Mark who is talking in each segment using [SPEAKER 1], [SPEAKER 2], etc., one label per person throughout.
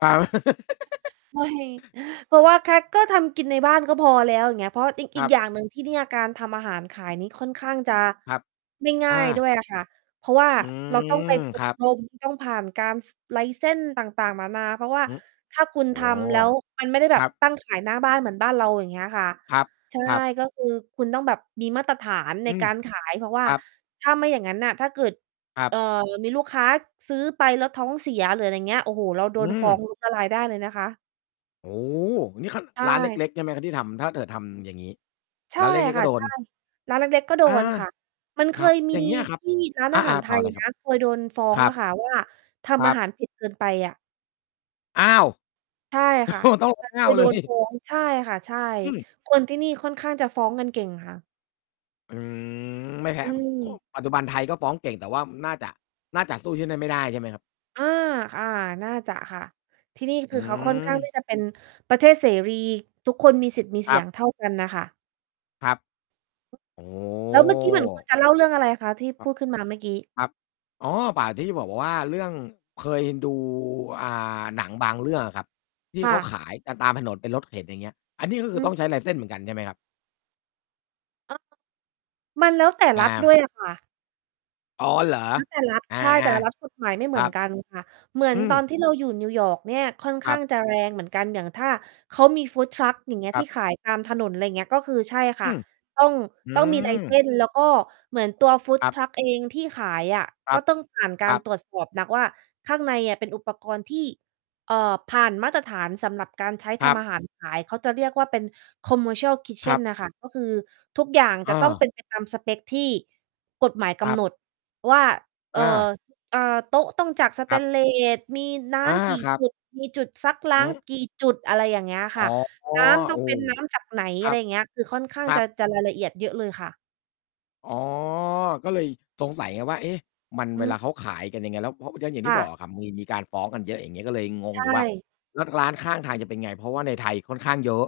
[SPEAKER 1] อา
[SPEAKER 2] ไม่ เพราะว่าแค่ ก็ทำกินในบ้านก็พอแล้ว อย่างเงี้ย เพราะอีก
[SPEAKER 1] ค
[SPEAKER 2] อี
[SPEAKER 1] รั
[SPEAKER 2] ก
[SPEAKER 1] บ
[SPEAKER 2] อย่าง หนึ่งที่เนี่ย การทำอาหารขายนี้ค่อนข้างจะ
[SPEAKER 1] ครับ
[SPEAKER 2] ไม่ง่
[SPEAKER 1] อ
[SPEAKER 2] า
[SPEAKER 1] ่
[SPEAKER 2] ย ด้
[SPEAKER 1] า
[SPEAKER 2] วยค่ะ เพราะว่า
[SPEAKER 1] อื
[SPEAKER 2] เราต้อง
[SPEAKER 1] ม
[SPEAKER 2] ไป อ
[SPEAKER 1] คร
[SPEAKER 2] บ
[SPEAKER 1] ับ
[SPEAKER 2] รมต้องผ่านการ ส license ต่าง ๆ นานา เพราะว่า
[SPEAKER 1] อือ
[SPEAKER 2] ถ้าคุณ
[SPEAKER 1] โอ้
[SPEAKER 2] ทำ แล้วมันไม่ได้แบ
[SPEAKER 1] คร
[SPEAKER 2] บ
[SPEAKER 1] ับ
[SPEAKER 2] ตั้งขายหน้าบ้านเหมือนบ้านเรา อย่างเงี้ยค่ะ
[SPEAKER 1] ครับ
[SPEAKER 2] ใช่
[SPEAKER 1] ครับ
[SPEAKER 2] ก็คือคุณต้องแบบมีมาตรฐานใน
[SPEAKER 1] อื
[SPEAKER 2] ก
[SPEAKER 1] ม
[SPEAKER 2] ารขาย เพราะว่
[SPEAKER 1] ค
[SPEAKER 2] า
[SPEAKER 1] รับ
[SPEAKER 2] ถ้าไม่อย่างงั้นน่ะ ถ้าเกิด
[SPEAKER 1] ครั
[SPEAKER 2] เ
[SPEAKER 1] บ
[SPEAKER 2] อ่อ มีลูกค้าซื้อไป แล้วท้องเสีย หรืออะไรอย่างเงี้ย โอ้โฮ เราโด
[SPEAKER 1] อื
[SPEAKER 2] น
[SPEAKER 1] ม
[SPEAKER 2] ฟ้อง ล้ม ละลายได้เลยนะคะ
[SPEAKER 1] โอ้ นี่ ค ร้
[SPEAKER 2] ใช
[SPEAKER 1] านเ
[SPEAKER 2] ่
[SPEAKER 1] ล็ก ๆ ใช่ไหมครับ? ที่ทำ ถ้าเถิดทำอย่างงี้
[SPEAKER 2] ใช่
[SPEAKER 1] ร้านเล็ก ๆ
[SPEAKER 2] ค่
[SPEAKER 1] ก็
[SPEAKER 2] ะ
[SPEAKER 1] โด
[SPEAKER 2] ใช
[SPEAKER 1] น
[SPEAKER 2] ่ ร้านเล็ก ๆ ก็โด
[SPEAKER 1] อา
[SPEAKER 2] นค่ะ มันเค
[SPEAKER 1] ครับ
[SPEAKER 2] ย มี
[SPEAKER 1] อย่างเงี้ยคร
[SPEAKER 2] ท
[SPEAKER 1] ับ
[SPEAKER 2] ี่ ร้าน
[SPEAKER 1] อ
[SPEAKER 2] อ
[SPEAKER 1] า
[SPEAKER 2] า
[SPEAKER 1] อ
[SPEAKER 2] หา
[SPEAKER 1] า
[SPEAKER 2] รไท
[SPEAKER 1] ต่อ
[SPEAKER 2] ย
[SPEAKER 1] เลยค
[SPEAKER 2] น
[SPEAKER 1] รั
[SPEAKER 2] ะ
[SPEAKER 1] บ
[SPEAKER 2] เคยโดนฟ้อ
[SPEAKER 1] ค
[SPEAKER 2] ง
[SPEAKER 1] รั
[SPEAKER 2] อะ
[SPEAKER 1] บ
[SPEAKER 2] ค่ะ ว่า ท
[SPEAKER 1] คร
[SPEAKER 2] ำอ
[SPEAKER 1] ั
[SPEAKER 2] า
[SPEAKER 1] บ
[SPEAKER 2] หารเผ็ดเกินไปอะ
[SPEAKER 1] อ้าว
[SPEAKER 2] ใช่
[SPEAKER 1] โอ้
[SPEAKER 2] ค่ะ
[SPEAKER 1] โฮ ต้อง
[SPEAKER 2] แล้ว
[SPEAKER 1] อ
[SPEAKER 2] ค
[SPEAKER 1] ้า
[SPEAKER 2] ือ
[SPEAKER 1] ว
[SPEAKER 2] โ
[SPEAKER 1] เ
[SPEAKER 2] ด
[SPEAKER 1] ล
[SPEAKER 2] นฟ
[SPEAKER 1] ย
[SPEAKER 2] ้อง ใช่ค่ะ ใช่
[SPEAKER 1] อืม
[SPEAKER 2] คนที่นี่ค่อนข้างจะฟ้องกันเก่งค่ะ
[SPEAKER 1] อืม ไม่แพ
[SPEAKER 2] อ
[SPEAKER 1] ้
[SPEAKER 2] ื
[SPEAKER 1] ผ
[SPEAKER 2] ม
[SPEAKER 1] ปัจจุบันไทยก็ฟ้องเก่ง แต่ว่าน่าจะ น่าจะสู้ที่นั้นไม่ได้ใช่ไหมครับ?
[SPEAKER 2] อา อา น่าจะค่ะ ที่นี่
[SPEAKER 1] อ
[SPEAKER 2] ค
[SPEAKER 1] ื
[SPEAKER 2] ือเขา ค่อนข้าง
[SPEAKER 1] ม
[SPEAKER 2] ที่จะเป็นประเทศเสรี ทุกคนมีสิทธิ์มี
[SPEAKER 1] ค
[SPEAKER 2] เสี
[SPEAKER 1] รั
[SPEAKER 2] ย
[SPEAKER 1] บ
[SPEAKER 2] งเท่ากันน่ะค่ะ
[SPEAKER 1] ครับ โอ้
[SPEAKER 2] แล้ว เมื่อกี้เหมือนคุณจะเล่า เรื่องอะไรคะ? ที่
[SPEAKER 1] ค
[SPEAKER 2] พ
[SPEAKER 1] รับ
[SPEAKER 2] ูด ขึ้นมาเมื่อกี้
[SPEAKER 1] ครับ อ๋อ ป่า ที่จะบอกว่า เรื่อง เคยดู อ่า หนังบางเรื่องอะครับ ที่
[SPEAKER 2] ค่
[SPEAKER 1] เขา
[SPEAKER 2] ะ
[SPEAKER 1] ขายกันตามถนน เป็นรถเข็นอย่างเงี้ย อันนี้ก็ค
[SPEAKER 2] อ
[SPEAKER 1] ือ
[SPEAKER 2] ื
[SPEAKER 1] ต้อ
[SPEAKER 2] ม
[SPEAKER 1] งใช้ license เหมือนกันใช่ไหมครับ?
[SPEAKER 2] อ้อ มันแล้วแต่
[SPEAKER 1] อ
[SPEAKER 2] รัฐ ด้
[SPEAKER 1] า
[SPEAKER 2] วย อะค่ะ
[SPEAKER 1] อ๋อ เหรอ?
[SPEAKER 2] แล้วแต่รัฐ
[SPEAKER 1] อา
[SPEAKER 2] ใช่ แต่ละรัฐกฎหมายไม่
[SPEAKER 1] ๆ
[SPEAKER 2] เ
[SPEAKER 1] ค
[SPEAKER 2] หม
[SPEAKER 1] ร
[SPEAKER 2] ื
[SPEAKER 1] ั
[SPEAKER 2] อน
[SPEAKER 1] บ
[SPEAKER 2] กัน ค่ะ เหมือ
[SPEAKER 1] อื
[SPEAKER 2] น ตอน
[SPEAKER 1] ม
[SPEAKER 2] ที่เราอยู่ New York เนี่ยค่อน
[SPEAKER 1] ค
[SPEAKER 2] ข้
[SPEAKER 1] รั
[SPEAKER 2] า
[SPEAKER 1] บ
[SPEAKER 2] ง จะแรงเหมือนกัน อย่างถ้าเขามี food truck อย่างเงี้ย
[SPEAKER 1] คร
[SPEAKER 2] ท
[SPEAKER 1] ั
[SPEAKER 2] ี
[SPEAKER 1] บ
[SPEAKER 2] ่ขายตามถนน อะไรอย่างเงี้ย ก็คือ ใช่ค
[SPEAKER 1] อื
[SPEAKER 2] ่ะ
[SPEAKER 1] ม
[SPEAKER 2] ต้อง
[SPEAKER 1] อื
[SPEAKER 2] ต้องมี
[SPEAKER 1] ม
[SPEAKER 2] license แล้วก็ เหมือนตัว food
[SPEAKER 1] ครับ
[SPEAKER 2] truck เองที่ขายอะ
[SPEAKER 1] คร
[SPEAKER 2] ก
[SPEAKER 1] ั
[SPEAKER 2] ็
[SPEAKER 1] บ
[SPEAKER 2] ต้องผ่านกา
[SPEAKER 1] คร
[SPEAKER 2] ร
[SPEAKER 1] ับ
[SPEAKER 2] ตรวจสอบหนักว่าข้างในเป็นอุปกรณ์ที่ เอ่อ ผ่านมาตรฐานสำหรับการใช้
[SPEAKER 1] ค
[SPEAKER 2] ท
[SPEAKER 1] รั
[SPEAKER 2] ำอ
[SPEAKER 1] บ
[SPEAKER 2] าหารขาย เขาจะเรียกว่าเป็น commercial
[SPEAKER 1] ครั
[SPEAKER 2] kitchen
[SPEAKER 1] บ
[SPEAKER 2] น่ะ ค่ะ ก็คือทุกอย่างจ
[SPEAKER 1] อ
[SPEAKER 2] ะต้องเป
[SPEAKER 1] า
[SPEAKER 2] ็น ไป ตามสเปกที่กฎหมายก
[SPEAKER 1] ครั
[SPEAKER 2] ำ
[SPEAKER 1] บ
[SPEAKER 2] หนดว่า เอ่อ
[SPEAKER 1] อา
[SPEAKER 2] เอ่อ โต๊ะต้องจาก สเ
[SPEAKER 1] ค
[SPEAKER 2] ต
[SPEAKER 1] รับ
[SPEAKER 2] นเลส มีน้
[SPEAKER 1] อา
[SPEAKER 2] ำกี่
[SPEAKER 1] ครั
[SPEAKER 2] จ
[SPEAKER 1] บ
[SPEAKER 2] ุด มีจุดซักล้
[SPEAKER 1] อ
[SPEAKER 2] า
[SPEAKER 1] ื
[SPEAKER 2] ง
[SPEAKER 1] ม
[SPEAKER 2] กี่จุด อะไรอย่างเงี้ยอะ
[SPEAKER 1] อ
[SPEAKER 2] ค
[SPEAKER 1] ๋
[SPEAKER 2] ่
[SPEAKER 1] อ
[SPEAKER 2] ะ
[SPEAKER 1] โอ้
[SPEAKER 2] น้ำต้องเป็นน้ำจากไหน?
[SPEAKER 1] ค
[SPEAKER 2] อะ
[SPEAKER 1] ร
[SPEAKER 2] ไ
[SPEAKER 1] ั
[SPEAKER 2] ร
[SPEAKER 1] บ
[SPEAKER 2] อย่างเงี้ย คือ ค่อนข้า
[SPEAKER 1] ค
[SPEAKER 2] ง
[SPEAKER 1] รั
[SPEAKER 2] จะ
[SPEAKER 1] บ
[SPEAKER 2] จะรายละเอียดเยอะเลยค่ะ
[SPEAKER 1] อ๋อ ก็เลยสงสัยไงว่า เอ๊ะ มัน
[SPEAKER 2] อื
[SPEAKER 1] เวล
[SPEAKER 2] ม
[SPEAKER 1] าเขาขายกันยังไง แล้วพอ อย่าง อย่างท
[SPEAKER 2] ค
[SPEAKER 1] ี่
[SPEAKER 2] ่
[SPEAKER 1] บ
[SPEAKER 2] ะ
[SPEAKER 1] อกอะครับ มี มีการฟ้องกันเยอะ อย่างงี้ ก็เลยง
[SPEAKER 2] ใ
[SPEAKER 1] ง
[SPEAKER 2] ช
[SPEAKER 1] อยู่ว่า
[SPEAKER 2] ่
[SPEAKER 1] แล้วร้านข้างทางจะเป็นไง? เพราะว่าในไทยค่อนข้างเยอะ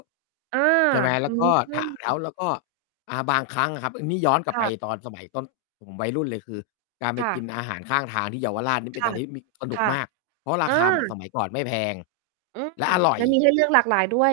[SPEAKER 2] เออ
[SPEAKER 1] ใช่ไหม แล
[SPEAKER 2] อ
[SPEAKER 1] ้
[SPEAKER 2] ื
[SPEAKER 1] วก็ ถ ท้
[SPEAKER 2] ม
[SPEAKER 1] าว แล้วก็ อ่า บางครั้งอะครับ นี่ย้อนกลับ
[SPEAKER 2] ค
[SPEAKER 1] ไป
[SPEAKER 2] ่ะ
[SPEAKER 1] ตอนสมัยต้น ผมวัยรุ่นเลย คือ การไป
[SPEAKER 2] ค่
[SPEAKER 1] กิน
[SPEAKER 2] ะ
[SPEAKER 1] อาหารข้างทางที่เยาวราชนี่
[SPEAKER 2] ค
[SPEAKER 1] เป็น
[SPEAKER 2] ่
[SPEAKER 1] อ
[SPEAKER 2] ะ
[SPEAKER 1] ะไรที่มี สนุ
[SPEAKER 2] ค
[SPEAKER 1] ก
[SPEAKER 2] ่ะ
[SPEAKER 1] มาก เพราะ
[SPEAKER 2] เ
[SPEAKER 1] ร
[SPEAKER 2] อ
[SPEAKER 1] า
[SPEAKER 2] อ
[SPEAKER 1] คาเหมือนสมัยก่อนไม่แพง
[SPEAKER 2] อืม
[SPEAKER 1] และอร่อ
[SPEAKER 2] แล
[SPEAKER 1] ย
[SPEAKER 2] ้วมีให้เลือกหลากหลายด้วย